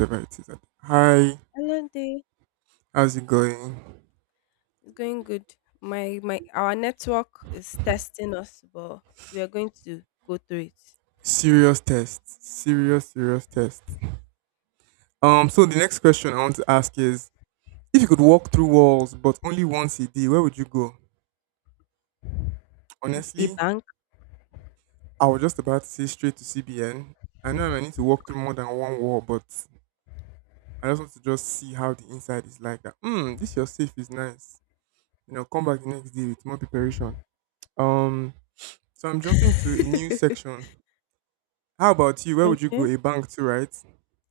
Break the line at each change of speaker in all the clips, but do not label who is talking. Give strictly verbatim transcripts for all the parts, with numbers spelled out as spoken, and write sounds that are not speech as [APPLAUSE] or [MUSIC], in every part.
Whatever it is. I think. Hi,
Hello day,
how's it going?
it's going good. My my Our network is testing us, but we are going to go through it.
Serious test. Serious, serious test. Um, so the next question I want to ask is if you could walk through walls but only once a day, where would you go?
A
Honestly,
bank,
I was just about to say straight to C B N. I know I might need to walk through more than one wall, but I just want to just see how the inside is like that. Hmm, this your safe is nice. You know, come back the next day with more preparation. Um, so I'm jumping to a new section. How about you? Where would you go?
okay?
A bank too, right?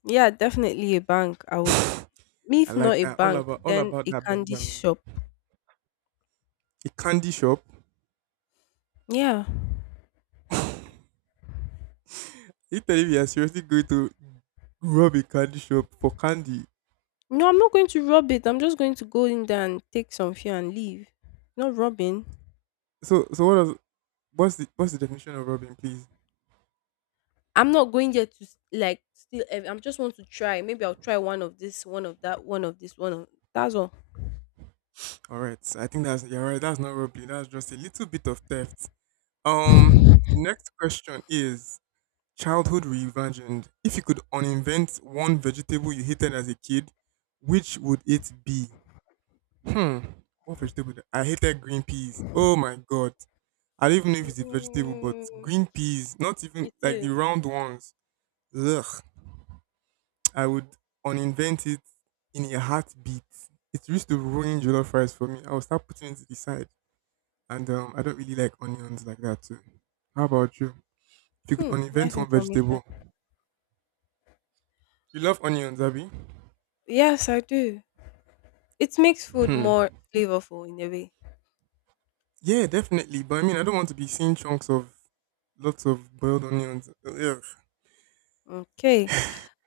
Yeah, definitely a bank. I would, me
I
If not
like
a
that. All
bank,
about all
then
about
a
that
candy
Benjamin.
shop.
A candy shop.
Yeah.
You tell me you're seriously going to rob a candy shop for candy.
No, I'm not going to rob it. I'm just going to go in there and take some few and leave. Not robbing.
So so what does what's the what's the definition of robbing, please?
I'm not going there to s- like steal. ev- I'm just want to try. Maybe I'll try one of this, one of that, one of this, one of that's all.
Alright. I think that's you're right, that's not robbery, that's just a little bit of theft. Um the next question is childhood reimagined. If you could uninvent one vegetable you hated as a kid, which would it be? Hmm. What vegetable? do- I hated green peas. Oh my god. I don't even know if it's a vegetable, but
Mm,
green peas, not even
it
like the
is.
round ones. Ugh. I would uninvent it in a heartbeat. It used to ruin jollof rice for me. I would start putting it to the side. And um, I don't really like onions like that too. How about you? If you could
Hmm, nice
uninvent one
information.
vegetable. You love onions, Abby?
Yes, I do. It makes food
Hmm.
more flavorful in a way.
Yeah, definitely. But I mean, I don't want to be seeing chunks of lots of boiled onions. Ugh.
Okay.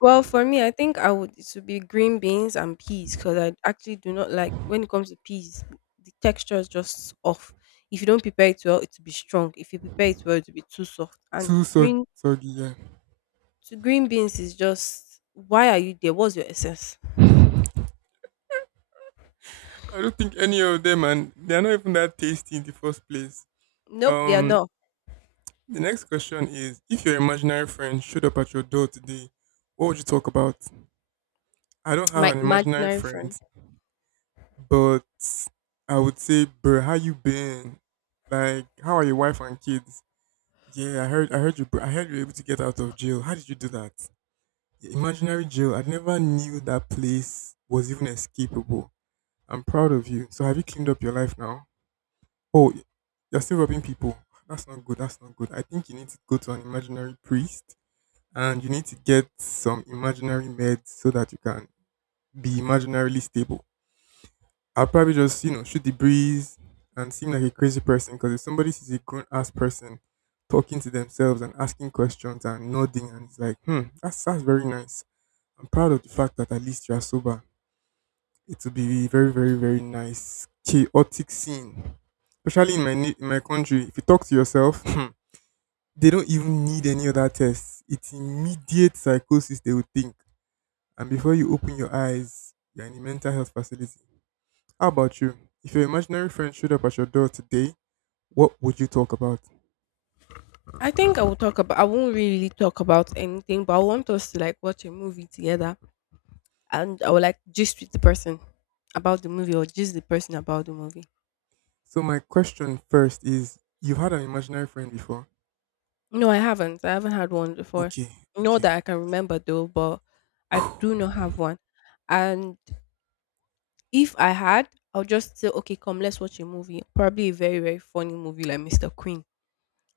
Well, for me, I think I would it would be green beans and peas because I actually do not like when it comes to peas, the texture is just off. If you don't prepare it well, it will be strong. If you prepare it well, it will be too soft. And
Too sog-
green
soggy, yeah.
to green beans is just why are you there? What's your essence?
I don't think any of them, and they're not even that tasty in the first place.
Nope, they are
Um,
not.
the next question is: if your imaginary friend showed up at your door today, what would you talk about? I don't
[TSK]
have
My
an imaginary
imaginary
friend,
friend.
but I would say, bro, how you been? Like, how are your wife and kids? Yeah, I heard, I heard you, bro, I heard you were able to get out of jail. How did you do that? Yeah, imaginary jail. I never knew that place was even escapable. I'm proud of you. So, have you cleaned up your life now? Oh, you're still robbing people. That's not good. That's not good. I think you need to go to an imaginary priest and you need to get some imaginary meds so that you can be imaginarily stable. I'll probably just, you know, shoot the breeze and seem like a crazy person because if somebody sees a grown ass person talking to themselves and asking questions and nodding and it's like, hmm, that's, that's very nice. I'm proud of the fact that at least you are sober it will be very, very, very nice, chaotic scene. Especially in my na- in my country, if you talk to yourself, [CLEARS THROAT] they don't even need any other tests. It's immediate psychosis they would think, and before you open your eyes, you're in a mental health facility. How about you? If your imaginary friend showed up at your door today, what would you talk about?
I think I will talk about. I won't really talk about anything, but I want us to like watch a movie together and I would like just with the person about the movie or just the person about the movie.
So my question first is: you've had an imaginary friend before?
No, I haven't. I haven't had one before.
Okay,
Not
okay.
that I can remember though, but I do not have one. And if I had, I'll just say, okay, come, let's watch a movie. Probably a very, very funny movie like Mister Queen.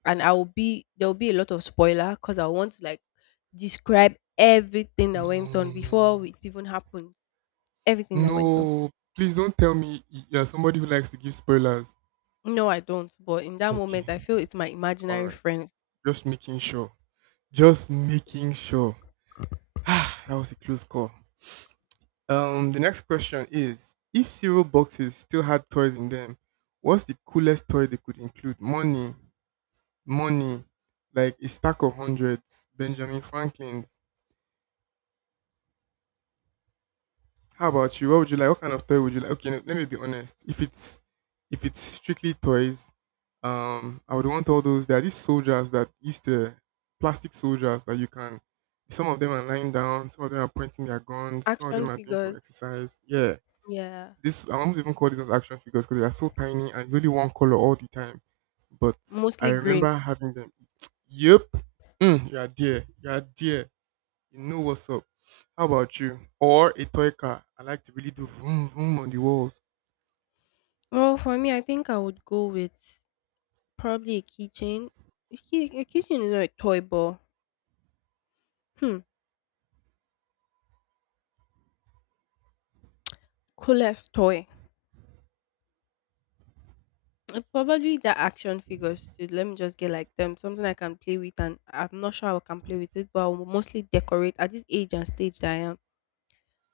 And I will be there will be a lot of spoiler because I want to like describe everything that went on before
No,
it even happened. Everything that went on.
no, please don't tell me y- you're somebody who likes to give spoilers.
No, I don't. But in that
Okay.
moment, I feel it's my
All
imaginary
right.
friend.
Just making sure. Just making sure. [SIGHS] That was a close call. Um, the next question is: if cereal boxes still had toys in them, what's the coolest toy they could include? Money, money, like a stack of hundreds, Benjamin Franklin's. How about you? What would you like? What kind of toy would you like? Okay, no, let me be honest. If it's if it's strictly toys, Um, I would want all those. There are these soldiers that used to plastic soldiers that you can. Some of them are lying down. Some of them are pointing their guns. Some of
Action
them are doing some
figures.
exercise. Yeah,
Yeah.
this I almost even call these ones action figures because they are so tiny and it's only one color all the time. But I
Mostly green.
remember having them. Yep, mm, you are there. You are there. You know what's up. How about you? Or a toy car? I like to really do vroom vroom on the walls.
Well, for me, I think I would go with probably a keychain. A key- a keychain is not a toy, but hmm, coolest toy. Uh, Probably the action figures too. Let me just get like them. Something I can play with, and I'm not sure how I can play with it, but I will mostly decorate at this age and stage that I am.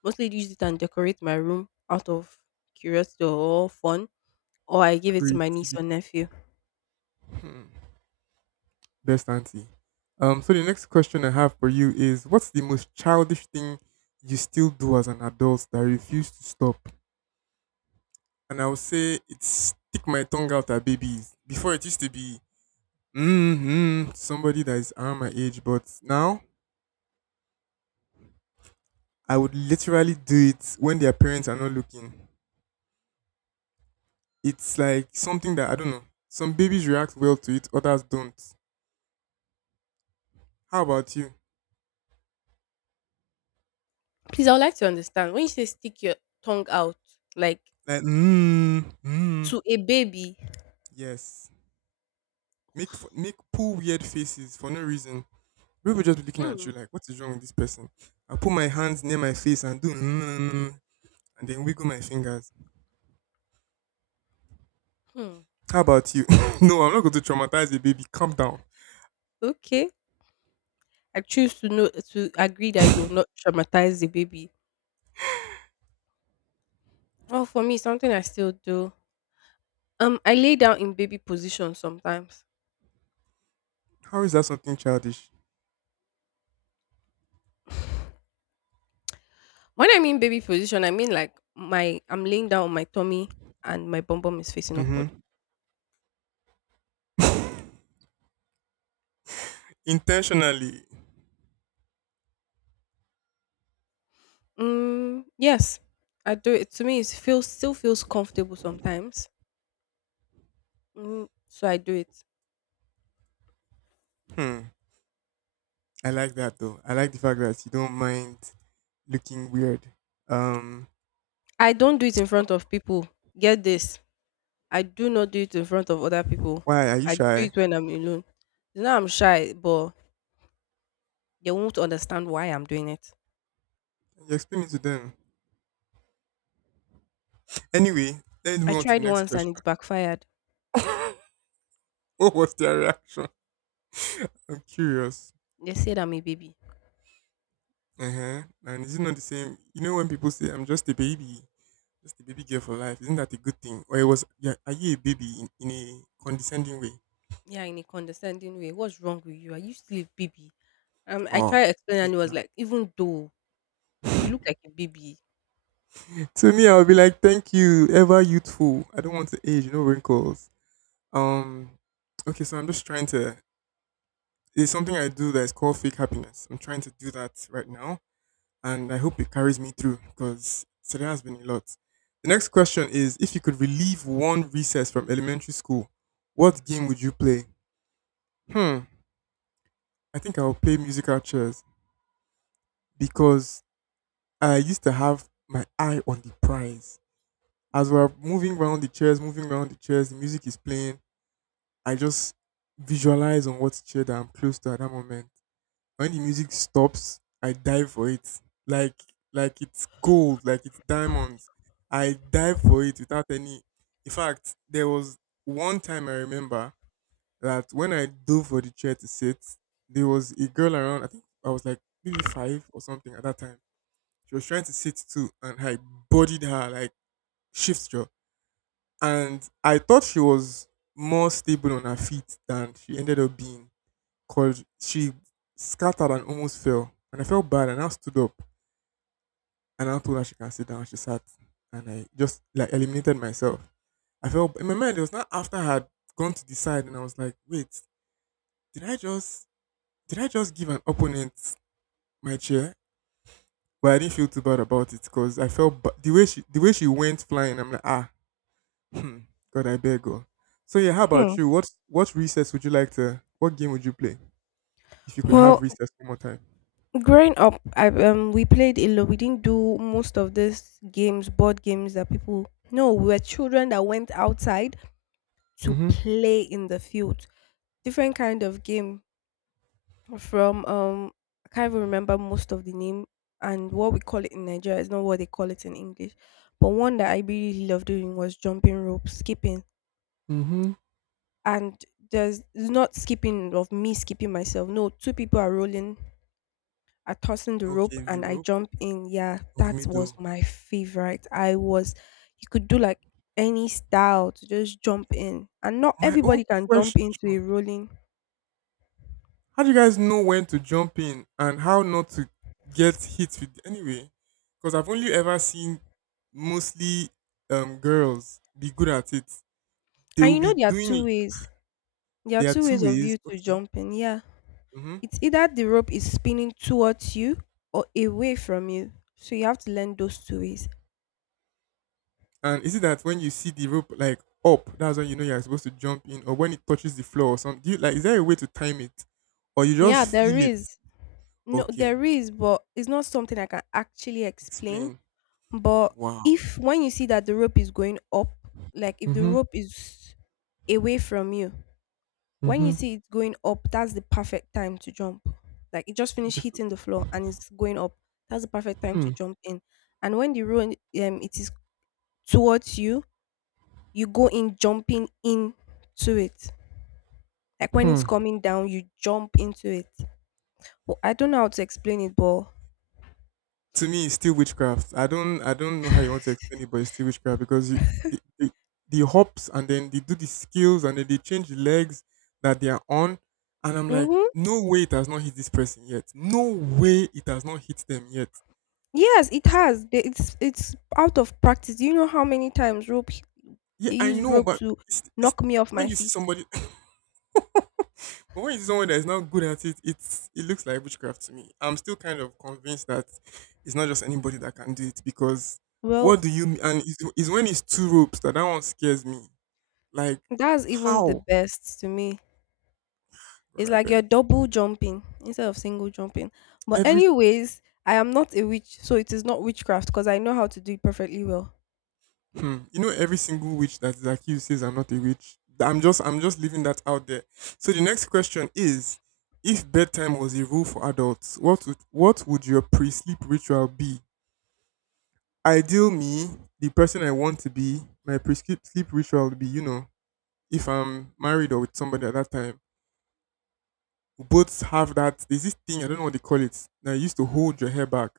Mostly use it and decorate my room out of curiosity or fun. Or I give it to my niece
Creativity.
or nephew.
Hmm. Best auntie. Um, so the next question I have for you is what's the most childish thing you still do as an adult that you refuse to stop? And I would say it's stick my tongue out at babies. Before it used to be mm-hmm, somebody that is around my age, but now I would literally do it when their parents are not looking. It's like something that I don't know. Some babies react well to it, others don't. How about you?
Please, I would like to understand when you say stick your tongue out, like
Like mm, mm,
to a baby.
yes. Make f- make poor weird faces for no reason. People will just be looking at you
Mm,
like, what is wrong with this person? I put my hands near my face and do mm, and then wiggle my fingers.
hmm.
How about you? [LAUGHS] No, I'm not going to traumatize a baby. Calm down.
Okay, I choose to know to agree that you'll not traumatize the baby. Well, for me, something I still do. Um, I lay down in baby position sometimes.
How is that something childish?
When I mean baby position, I mean like my I'm laying down on my tummy and my bum bum is facing upward.
Mm-hmm. Intentionally.
Mm, yes, I do it. To me, it feels still feels comfortable sometimes. Mm, so I do it.
Hmm. I like that though. I like the fact that you don't mind looking weird. Um.
I don't do it in front of people. Get this. I do not do it in front of other people.
Why are you
I do
shy?
it when I'm alone. You know, I'm shy, but they won't understand why I'm doing it.
You explain it to them. Anyway, let's
I
move on to the
tried
next
once and
question.
it
[LAUGHS]
backfired.
What was their reaction? I'm curious.
They said I'm a baby.
Uh huh. And is it not the same? You know when people say, "I'm just a baby," just a baby girl for life. Isn't that a good thing? Or it was, yeah, are you a baby in, in a condescending way?
Yeah, in a condescending way. What's wrong with you? Are you still a baby? Um, I tried
Oh,
explaining,
eh,
and he was like,
[LAUGHS]
even though you look like a baby.
to me, I'll be like, thank you, ever youthful. I don't want to age, no wrinkles. Um, okay, so I'm just trying to. It's something I do that's called fake happiness. I'm trying to do that right now, and I hope it carries me through because today has been a lot. The next question is: if you could relieve one recess from elementary school, what game would you play? Hmm. I think I'll play musical chairs. Because I used to have my eye on the prize. As we're moving around the chairs, moving around the chairs, the music is playing. I just visualize on what chair that I'm close to at that moment. When the music stops, I dive for it. Like like it's gold, like it's diamonds. I dive for it without any in fact, there was one time I remember that when I dove for the chair to sit, there was a girl around, I think I was like maybe five or something at that time she was trying to sit too, and I bodied her like shift jaw. And I thought she was more stable on her feet than she ended up being. Cause she scattered and almost fell, and I felt bad. And I stood up, and I told her she can sit down. She sat, and I just like eliminated myself. I felt in my mind it was not after I had gone to decide, and I was like, wait, did I just did I just give an opponent my chair? But I didn't feel too bad about it because I felt ba- the way she the way she went flying. I'm like ah. Hmm. God, I beg. Oh. So yeah, how about
Hmm.
you? What what recess would you like to? What game would you play if you could have
Well,
recess one more time?
growing up, I um we played a lot. We didn't do most of these games, board games that people. No, we were children that went outside to
Mm-hmm.
play in the field. Different kind of game from um I can't even remember most of the name and what we call it in Nigeria is not what they call it in English. But one that I really loved doing was jumping rope, skipping,
Mm-hmm.
and there's not skipping of me skipping myself. No, two people are rolling, are tossing the
Okay,
rope,
the
and I
rope
jump in. Yeah,
in the
that was
middle.
my favorite. I was, you could do like any style to just jump in, and not
My own
everybody can jump into a
question:
rolling.
how do you guys know when to jump in and how not to get hit with? Anyway, because I've only ever seen mostly um girls be good at it. They
And
will
you
be
know there are
doing
two
it.
ways. There are
There are
two
two
ways of
ways.
you to
Okay.
jump in. Yeah,
Mm-hmm.
it's either the rope is spinning towards you or away from you. So you have to learn those two ways.
And is it that when you see the rope like up, that's when you know you're supposed to jump in, or when it touches the floor or something? Do you like? Is there a way to time it, or you
Yeah,
just
there
feel it?
is. No,
Okay,
there is, but it's not something I can actually explain.
explain.
But
Wow.
if when you see that the rope is going up, like if the
Mhm.
rope is away from you, when you
Mhm.
see it going up, that's the perfect time to jump. Like it just finished
Okay, so-
hitting the floor and it's going up. That's the perfect time to
Hmm.
jump in. And when the rope, um it is towards you, you go in jumping in to it. Like when it's
Hmm.
coming down, you jump into it. Well, I don't know how to explain it, but
To me, it's still witchcraft. I don't. I don't know how you want to explain it, but it's still witchcraft because you, the, the the hops and then they do the skills and then they change the legs that they are on, and I'm like,
mhm.
no way it has not hit this person yet. No way it has not hit them yet.
Yes, it has. The- It's it's out of practice. Do you know how many times rope
Yeah,
they
I
use
know,
rope
but
to
it's, it's,
knock me off
when
my
you see
feet?
somebody, [LAUGHS] when you see someone that is not good at it, it's it looks like witchcraft to me. I'm still kind of convinced that it's not just anybody that can do it because
Well,
what do you m- and it's, it's when it's two ropes that that one scares me. Like
that's even the
how?
best to me.
God,
It's
I
like you're
beg.
double jumping instead of single jumping. But
Every
anyways, I am not a witch, so it is not witchcraft because I know how to do it perfectly well.
hmm, you know every single witch that is accused says I'm not a witch. I'm just I'm just leaving that out there. So the next question is. If bedtime was a rule for adults, what would what would your pre-sleep ritual be? Ideal me, the person I want to be, my prescript sleep ritual would be, you know, if I'm married or with somebody at that time, we both have that. There's this thing, I don't know what they call it, that you used to hold your hair back,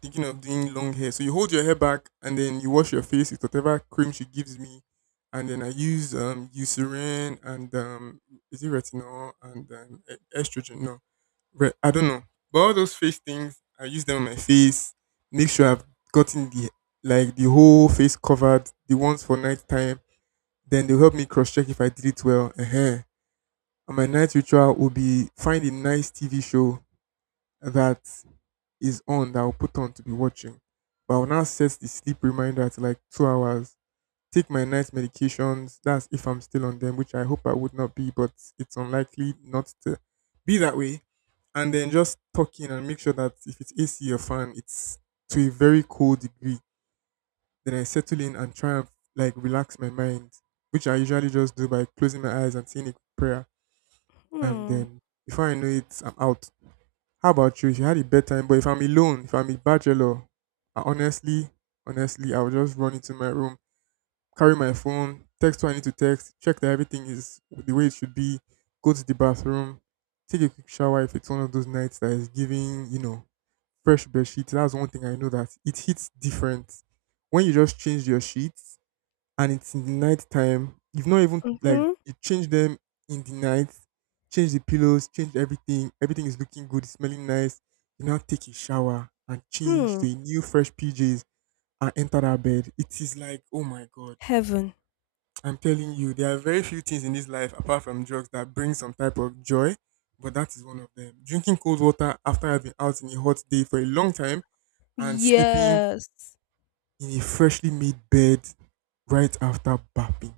thinking of doing long hair. So you hold your hair back and then you wash your face with whatever cream she gives me. And then I use um, Eucerin and um, is it retinol and um, e- estrogen? No, Re- I don't know. But all those face things, I use them on my face. Make sure I've gotten the like the whole face covered, the ones for nighttime. Then they'll help me cross check if I did it well. uh And my night ritual will be find a nice T V show that is on that I'll put on to be watching. But I'll now set the sleep reminder at like two hours, take my night medications. That's if I'm still on them, which I hope I would not be, but it's unlikely not to be that way. And then just talking and make sure that if it's A C or fan, it's to a very cold degree. Then I settle in and try and like relax my mind, which I usually just do by closing my eyes and saying a prayer. And
Hmm.
then before I know it, I'm out. How about you? If you had a bedtime, but if I'm alone, if I'm a bachelor, I honestly, honestly, I will just run into my room, carry my phone, text who I need to text, check that everything is the way it should be, go to the bathroom, take a quick shower if it's one of those nights that is giving, you know, fresh bed sheets. That's one thing I know that it hits different. When you just change your sheets and it's in the night time, you've not even like
Mm-hmm.
you change them in the night, change the pillows, change everything, everything is looking good, smelling nice. You now take a shower and change
Hmm.
to a new fresh P Js and enter that bed. It is like, oh my god.
Heaven.
I'm telling you, there are very few things in this life apart from drugs that bring some type of joy, but that is one of them. Drinking cold water after I've been out in a hot day for a long time and sleeping
Yes.
in a freshly made bed right after bathing.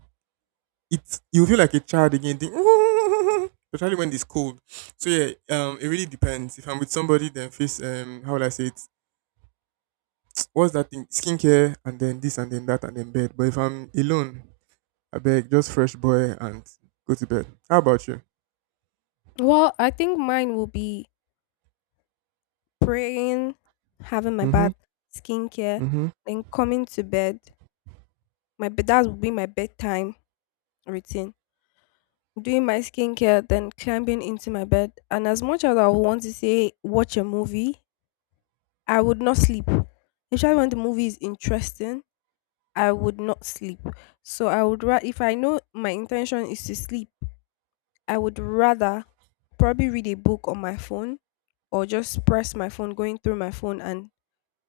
It you feel like a child again, think, [LAUGHS] especially when it's cold. So yeah, um, it really depends. If I'm with somebody, then face um, how will I say it? [TSK] What's that thing? Skincare and then this and then that and then bed. But if I'm alone, I beg just fresh boy and go to bed. How about you?
Well, I think mine will be praying, having my
Mhm.
bath, skincare,
Mhm.
then coming to bed. My bed, that would be my bedtime routine. Doing my skincare, then climbing into my bed. And as much as I would want to say watch a movie, I would not sleep. Especially when the movie is interesting, I would not sleep. So I would rather, if I know my intention is to sleep, I would rather probably read a book on my phone or just press my phone, going through my phone and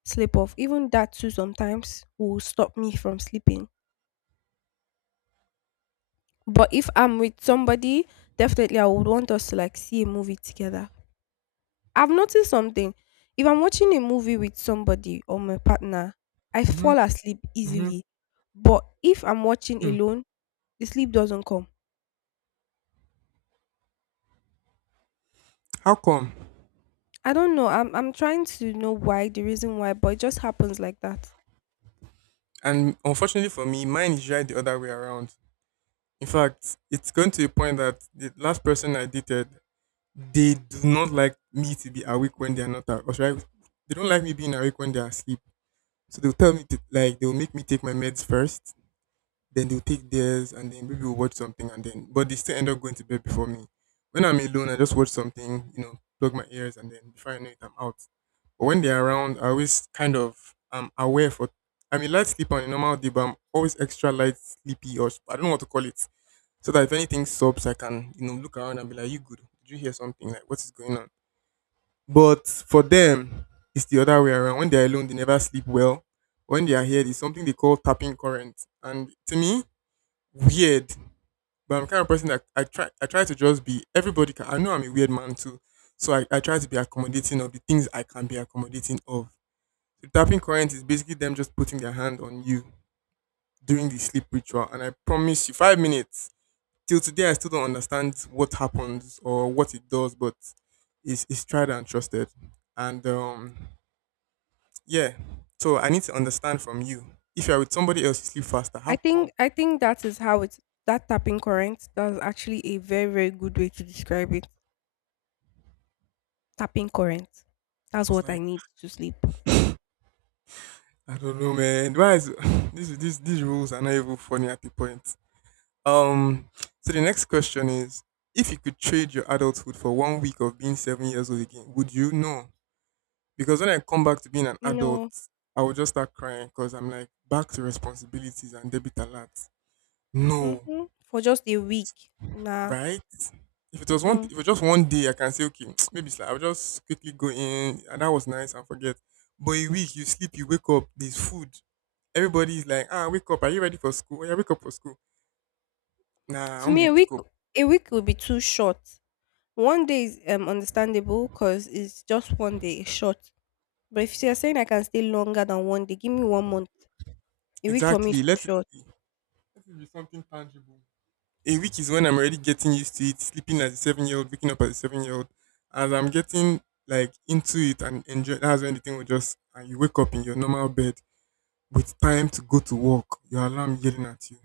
sleep off. Even that too sometimes will stop me from sleeping. But if I'm with somebody, definitely I would want us to like see a movie together. I've noticed something. If I'm watching a movie with somebody or my partner, I
Mhm.
fall asleep
Mhm.
easily. But if I'm watching
Hmm.
alone, the sleep doesn't come.
How come?
I don't know. I'm I'm trying to know why, the reason why, but it just happens like that.
And unfortunately for me, mine is right the other way around. In fact, it's going to a point that the last person I dated, they do not like me to be awake when they are not awake. Or should I- they don't like me being awake when they are asleep. So they'll tell me to like they'll make me take my meds first. Then they'll take theirs and then maybe we'll watch something and then but they still end up going to bed before me. When I'm alone, I just watch something, you know, plug my ears and then before I know it I'm out. But when they're around, I always kind of am aware for I'm a light sleeper on a normal day, but I'm always extra light sleepy or I don't know what to call it. So that if anything stops, I can, you know, look around and be like, "You good? Did you hear something? Like what is going on?" But for them, it's the other way around. When they're alone, they never sleep well. When they are here, there's something they call tapping current. And to me, weird, but I'm the kind of person that I try I try to just be everybody can I know I'm a weird man too. So I, I try to be accommodating of the things I can be accommodating of. The tapping current is basically them just putting their hand on you during the sleep ritual and I promise you five minutes. Till today I still don't understand what happens or what it does, but it's it's tried and trusted. And um yeah. So I need to understand from you. If you're with somebody else you sleep faster,
I
how come?
think I think that is how it's that tapping current. That's actually a very, very good way to describe it. Tapping current.
I
That's
was
what I
like
need to sleep.
I don't know, man. Why is [SIGHS] [LAUGHS] this? These these rules are not even funny at the point. Um. So the next question is: if you could trade your adulthood for one week of being seven years old again, would you? No, because when I come back to being an adult,
No.
I would just start crying because I'm like back to responsibilities and debit alert. No.
Mm-hmm. For just a week. Nah.
Right? If it was one, if
Mm-mm.
it was just one day, I can say, okay, [TSK] maybe it's like I'll just quickly go in, and that was nice, and forget. But a week, you sleep, you wake up, there's food. Everybody's like, ah, wake up, are you ready for school? "Oh, yeah, wake up for school." Nah, I
To
won't be
me, a
able to
week
cope.
a week would be too short. One day is um understandable because it's just one day, it's short. But if you're saying I can stay longer than one day, give me one month. A week for me
Exactly.
is too
Let it
short.
be. Let it be something tangible. A week is when I'm already getting used to it, sleeping as a seven year old, waking up as a seven year old. As I'm getting like into it and enjoy that's when the thing will just and you wake up in your normal bed with time to go to work, your alarm yelling at you.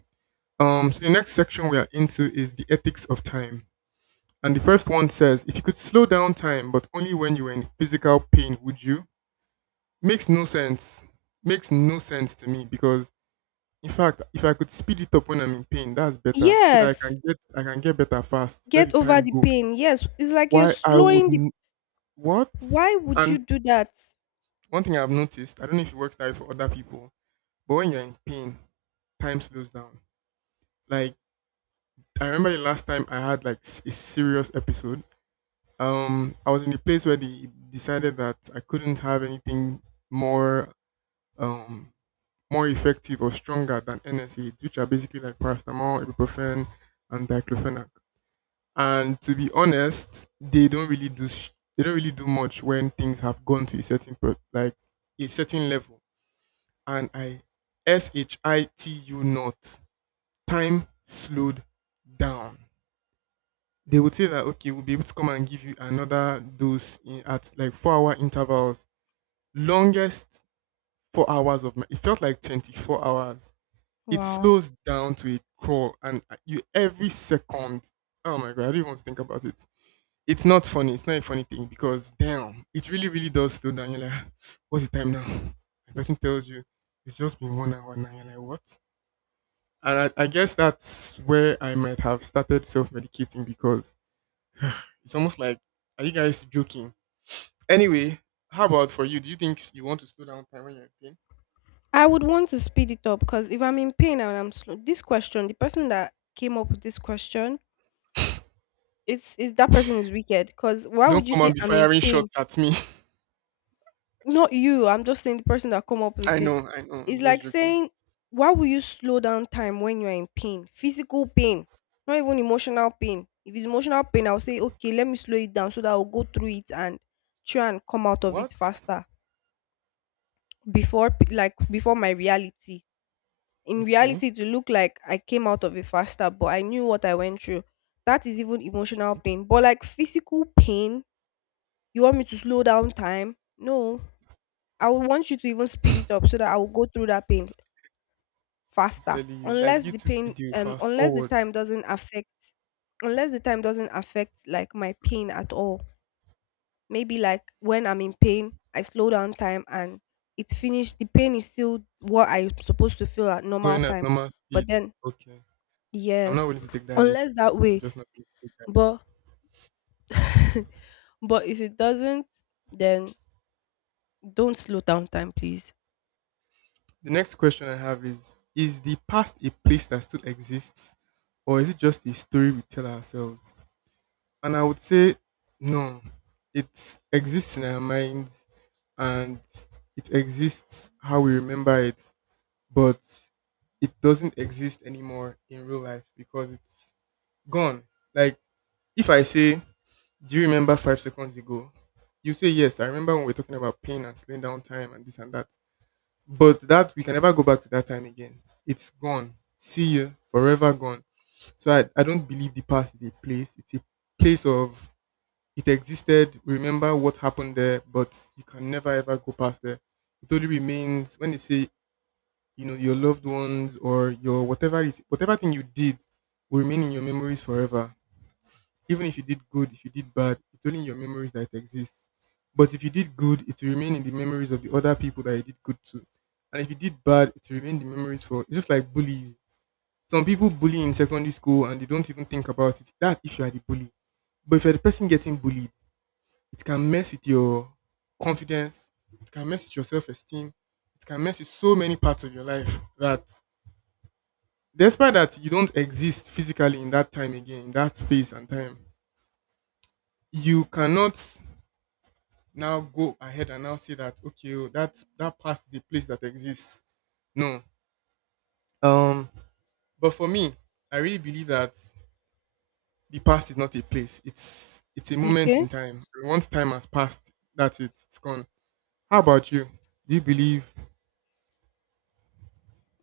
Um, so the next section we are into is the ethics of time. And the first one says, if you could slow down time, but only when you were in physical pain, would you? Makes no sense. Makes no sense to me because, in fact, if I could speed it up when I'm in pain, that's better. So that I
Yes.
can get, I can get better fast. Let the
Get over
time
the
go.
pain. Yes. It's like you're
Why I would
slowing the
n- What?
why would you
And
do that?
one thing I've noticed, I don't know if it works that way for other people, but when you're in pain, time slows down. Like I remember the last time I had like s- a serious episode. Um, I was in a place where they decided that I couldn't have anything more um more effective or stronger than N saids, which are basically like paracetamol, ibuprofen, and diclofenac. And to be honest, they don't really do sh- they don't really do much when things have gone to a certain pro- like a certain level. And I S H I T U not, time slowed down. They would say that okay, we'll be able to come and give you another dose in, at like four hour intervals. Longest four hours of my, it felt like twenty four hours. It
Wow.
slows down to a crawl, and uh, you every second. Oh my god, I don't even want to think about it. It's not funny. It's not a funny thing because damn, it really, really does slow down. You're like, "Ah, what's the time now?" The person tells you it's just been one hour now. You're like, what? And I, I guess that's where I might have started self medicating because it's almost like, are you guys joking? Anyway, how about for you? Do you think you want to slow down time when you're in pain?
I would want to speed it up because if I'm in pain and I'm slow, this question, the person that came up with this question it's it's that person is wicked because why
Don't
would you
come
say
and be
I'm in
firing
pain?
shots at me.
Not you, I'm just saying the person that come up
[LAUGHS] I
with it.
know, I know. I'm
It's
just
like
joking.
saying why will you slow down time when you're in pain, physical pain, not even emotional pain? If it's emotional pain, I'll say okay, let me slow it down so that I'll go through it and try and come out of it
What?
faster before p- like before my reality in
Okay.
reality to look like I came out of it faster but I knew what I went through. That is even emotional pain but like physical pain. You want me to slow down time? No. I would want you to even speed it up so that I will go through that pain
I'm
faster.
telling you, like
Unless the
YouTube
pain
video
um
fast
unless the
forward,
time doesn't affect unless the time doesn't affect like my pain at all. Maybe like when I'm in pain, I slow down time and it's finished. The pain is still what I'm supposed to feel at normal
going at
time.
normal speed.
But then
Okay. I'm not willing
yes.
to take that risk.
Unless that
I'm
way.
just not willing to take that risk.
But [LAUGHS] but if it doesn't, then don't slow down time, please.
The next question I have is Is the past a place that still exists? Or is it just a story we tell ourselves? And I would say, no, it exists in our minds and it exists how we remember it, but it doesn't exist anymore in real life because it's gone. Like, if I say, do you remember five seconds ago? You say, yes, I remember when we are talking about pain and slowing down time and this and that. But that, we can never go back to that time again. It's gone. See you, forever gone. So I, I don't believe the past is a place, it's a place of it existed. We remember what happened there, but you can never ever go past there. It only remains when they say, you know, your loved ones or your whatever is whatever thing you did will remain in your memories forever. Even if you did good, if you did bad, it's only in your memories that it exists. But if you did good, it will remain in the memories of the other people that you did good to. And if you did bad, it will remain in the memories, for it's just like bullies. Some people bully in secondary school and they don't even think about it. That's if you are the bully. But if you're the person getting bullied, it can mess with your confidence. It can mess with your self esteem. It can mess with so many parts of your life that, despite that you don't exist physically in that time again, in that space and time, you cannot now go ahead and now say that, okay, oh, that that past is a place that exists. No. Um. But for me, I really believe that the past is not a place. It's it's a moment
Okay.
in time. And once time has passed, that's it. It's gone. How about you? Do you believe?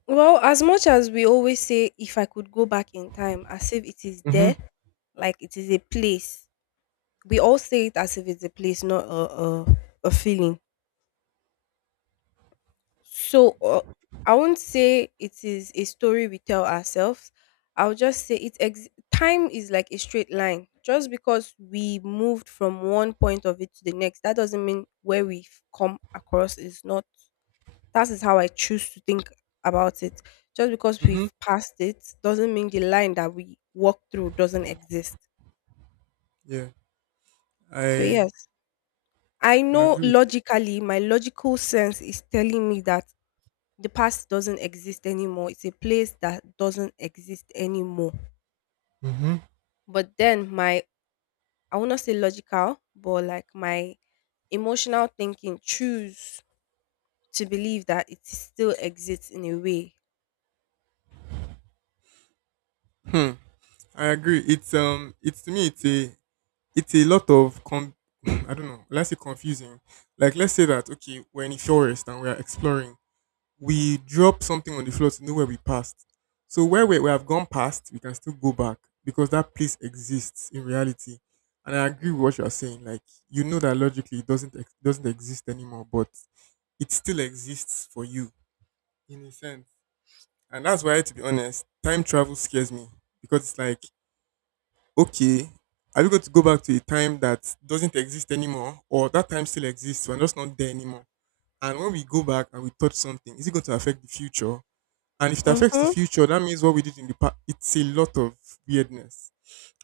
Well, as much as we always say, if I could go back in time, as if it is
Mm-hmm.
there, like it is a place, we all say it as if it's a place, not a a, a feeling. So uh, I won't say it is a story we tell ourselves. I'll just say it. Ex- time is like a straight line. Just because we moved from one point of it to the next, that doesn't mean where we've come across is not. That is how I choose to think about it. Just because
Mm-hmm.
we've passed it doesn't mean the line that we walk through doesn't exist.
Yeah,
So,
I
yes, I
I
know
agree with
logically, my logical sense is telling me that the past doesn't exist anymore. It's a place that doesn't exist anymore.
you. Hmm.
But then my, I will not say logical, but like my emotional thinking choose to believe that it still exists in a way.
Hmm, I agree. It's um, it's to me, it's a it's a lot of com- [CLEARS THROAT] I don't know. Let's say confusing. Like, let's say that, okay, we're in a forest and we are exploring. We drop something on the floor to know where we passed. So where we, we have gone past, we can still go back because that place exists in reality. And I agree with what you are saying. Like, you know that logically it doesn't ex- doesn't exist anymore, but it still exists for you in a sense. And that's why, to be honest, time travel scares me because it's like, okay, are we going to go back to a time that doesn't exist anymore, or that time still exists, we're just not there anymore? And when we go back and we touch something, is it going to affect the future? And if it affects the
Mhm.
future, that means what we did in the past. It's a lot of weirdness.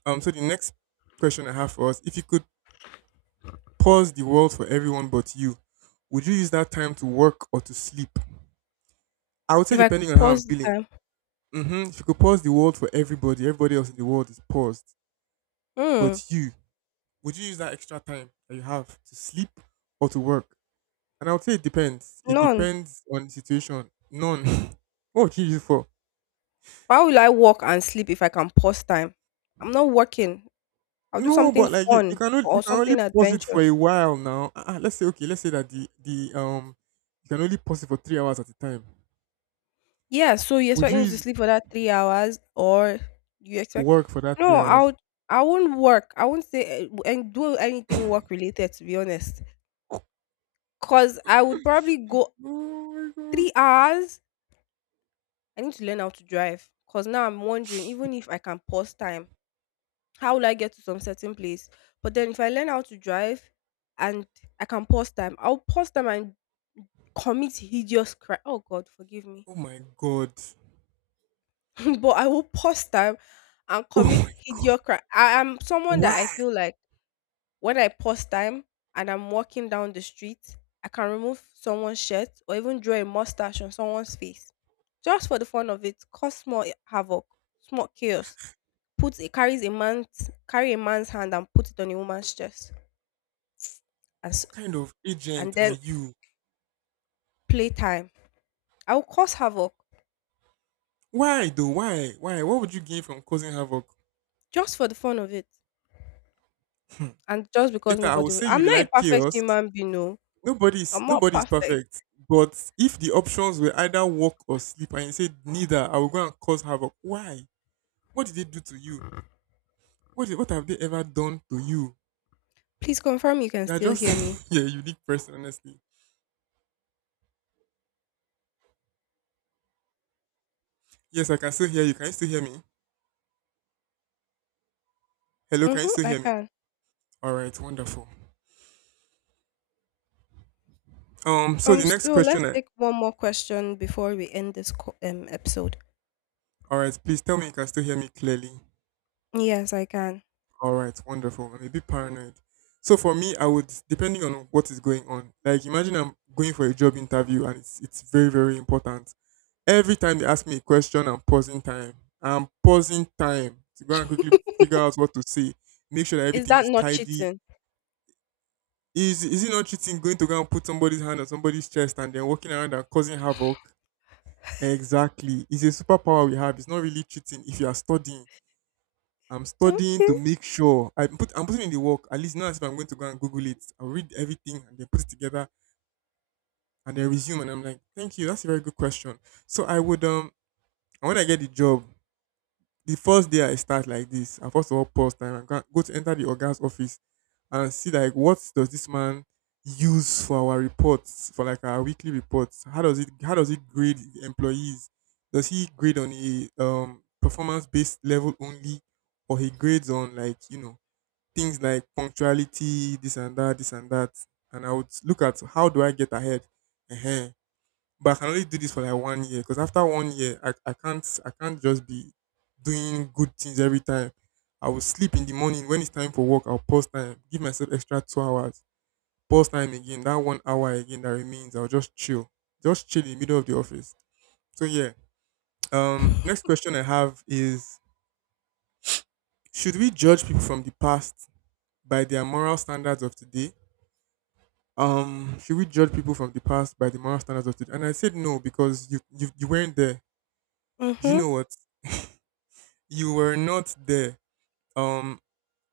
Um. So the next question I have for us: if you could pause the world for everyone but you, would you use that time to work or to sleep? I would say
If I could
depending on how I'm
pause the
feeling.
time.
Mm-hmm. If you could pause the world for everybody, everybody else in the world is paused.
Mm,
But you, would you use that extra time that you have to sleep or to work? And I would say it depends. It
none.
depends on the situation. None. [LAUGHS] What would you use it for?
Why will I work and sleep if I can pause time? I'm not working. I'll do
No,
something
but like you, you
fun
can only, you
or
can only
something
pause it for a
adventurous.
while now. Uh, let's say, okay, let's say that the the um you can only pause it for three hours at a time.
Yeah, so you
Would
expect
you
me to
use
sleep for that three hours or you expect?
work for that three
No,
hours?
I'll I won't work. I won't say eh, w- and do anything work related, to be honest.
[LAUGHS]
Cause I would probably go
Oh my god.
three hours. I need to learn how to drive. Cause now I'm wondering, even if I can pause time, how will I get to some certain place? But then if I learn how to drive and I can pause time, I'll pause time and commit hideous crime. Oh God, forgive me.
Oh my god.
[LAUGHS] but I will pause time and
Oh
commit
my god.
hideous crime. I am someone that I
Why?
feel like when I pause time and I'm walking down the street, I can remove someone's shirt or even draw a mustache on someone's face. Just for the fun of it, cause small havoc, small chaos. Put it carries a man's Carry a man's hand and put it on a woman's chest. And s
What kind of
and
agent are
then
you?
playtime. I will cause havoc
Why though? Why? Why? What would you gain from causing havoc?
just for the fun of it. And just because
Later, I will
nobody will
say you
I'm not a
like
perfect
chaos.
human being, no.
Nobody's
I'm not
nobody's
perfect.
perfect. But if the options were either walk or sleep, and you said neither, I will go and cause havoc. Why? What did they do to you? What did- what have they ever done to you?
Please confirm you can
You are
still hear me.
just [LAUGHS] you're a unique person, honestly. Yes, I can still hear you. Can you still hear me? Hello, can you
Mm-hmm,
still
I
hear me?
can.
All right, wonderful. Um, so
Um,
the next
so
question.
let's
I,
take one more question before we end this co- um episode.
all right, please tell me you can still hear me clearly.
Yes, I can.
All right, wonderful. I'm a bit paranoid. So for me, I would, depending on what is going on. Like imagine I'm going for a job interview and it's it's very, very important. Every time they ask me a question, I'm pausing time. I'm pausing time to go and quickly
[LAUGHS]
figure out what to say. Make sure that
Is
everything
that
is
not
tidy.
cheating?
Is is it not cheating going to go and put somebody's hand on somebody's chest and then walking around and causing havoc? Exactly. It's a superpower we have. It's not really cheating if you are studying. I'm studying to
Okay.
make sure I put I'm putting in the work. At least now, as if I'm going to go and Google it. I'll read everything and then put it together and then resume and I'm like, thank you, that's a very good question. So I would um and when I get the job, the first day I start like this, I first of all pause time and go go to enter the organ's office and see like, what does this man use for our reports, for like our weekly reports? How does it how does it grade the employees? Does he grade on a um performance based level only, or he grades on like, you know, things like punctuality, this and that, this and that. And I would look at how do I get ahead. uh But I can only do this for like one year because after one year, I, I can't I can't just be doing good things every time. I will sleep in the morning when it's time for work. I'll pause time, give myself extra two hours, pause time again. That one hour again that remains, I'll just chill, just chill in the middle of the office. So yeah. Um. Next question I have is: should we judge people from the past by their moral standards of today? Um, should we judge people from the past by the moral standards of today? And I said no, because you you, you weren't there. Do you
Mhm.
know what? You were not there. Um,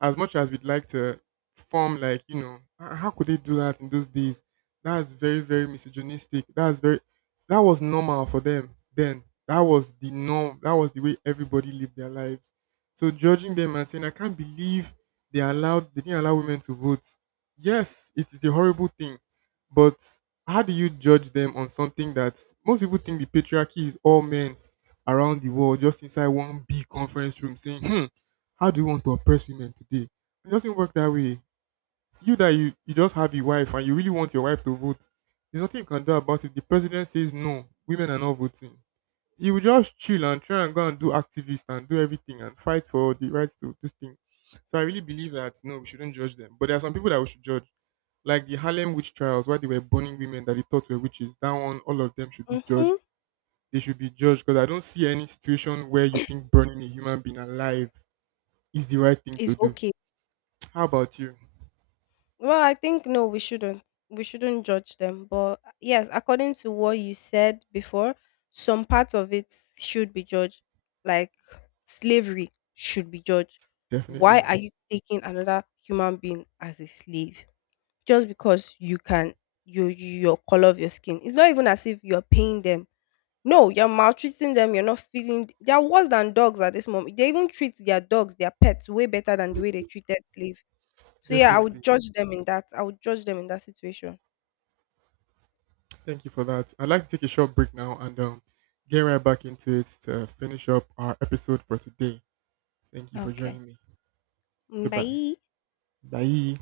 as much as we'd like to form like, you know, h- how could they do that in those days, that's very, very misogynistic, that's very, that was normal for them, then that was the norm, that was the way everybody lived their lives. So judging them and saying, I can't believe they allowed they didn't allow women to vote, yes, it is a horrible thing, but how do you judge them on something that most people think the patriarchy is all men around the world just inside one big conference room saying, hmm, how do you want to oppress women today? It doesn't work that way. You that you, you just have a wife and you really want your wife to vote. There's nothing you can do about it. The president says no, women are not voting. You will just chill and try and go and do activist and do everything and fight for the rights to this thing. So I really believe that no, we shouldn't judge them. But there are some people that we should judge. Like the Harlem witch trials, where they were burning women that they thought were witches. That one, all of them should be judged.
Mhm.
They should be judged because I don't see any situation where you think burning a human being alive is the right thing
Is
to do.
okay.
How about you?
Well, I think no, we shouldn't. We shouldn't judge them. But uh, yes, according to what you said before, some parts of it should be judged. Like slavery should be judged.
Definitely.
Why are you taking another human being as a slave? Just because you can, you, you your color of your skin. It's not even as if you're paying them. No, you're maltreating them. You're not feeling. They are worse than dogs at this moment. They even treat their dogs, their pets, way better than the way they treated slave. So yeah, I
Definitely.
would judge them in that. I would judge them in that situation.
Thank you for that. I'd like to take a short break now and um, get right back into it to finish up our episode for today. Thank you for
Okay.
joining me. Goodbye.
Bye.
Bye.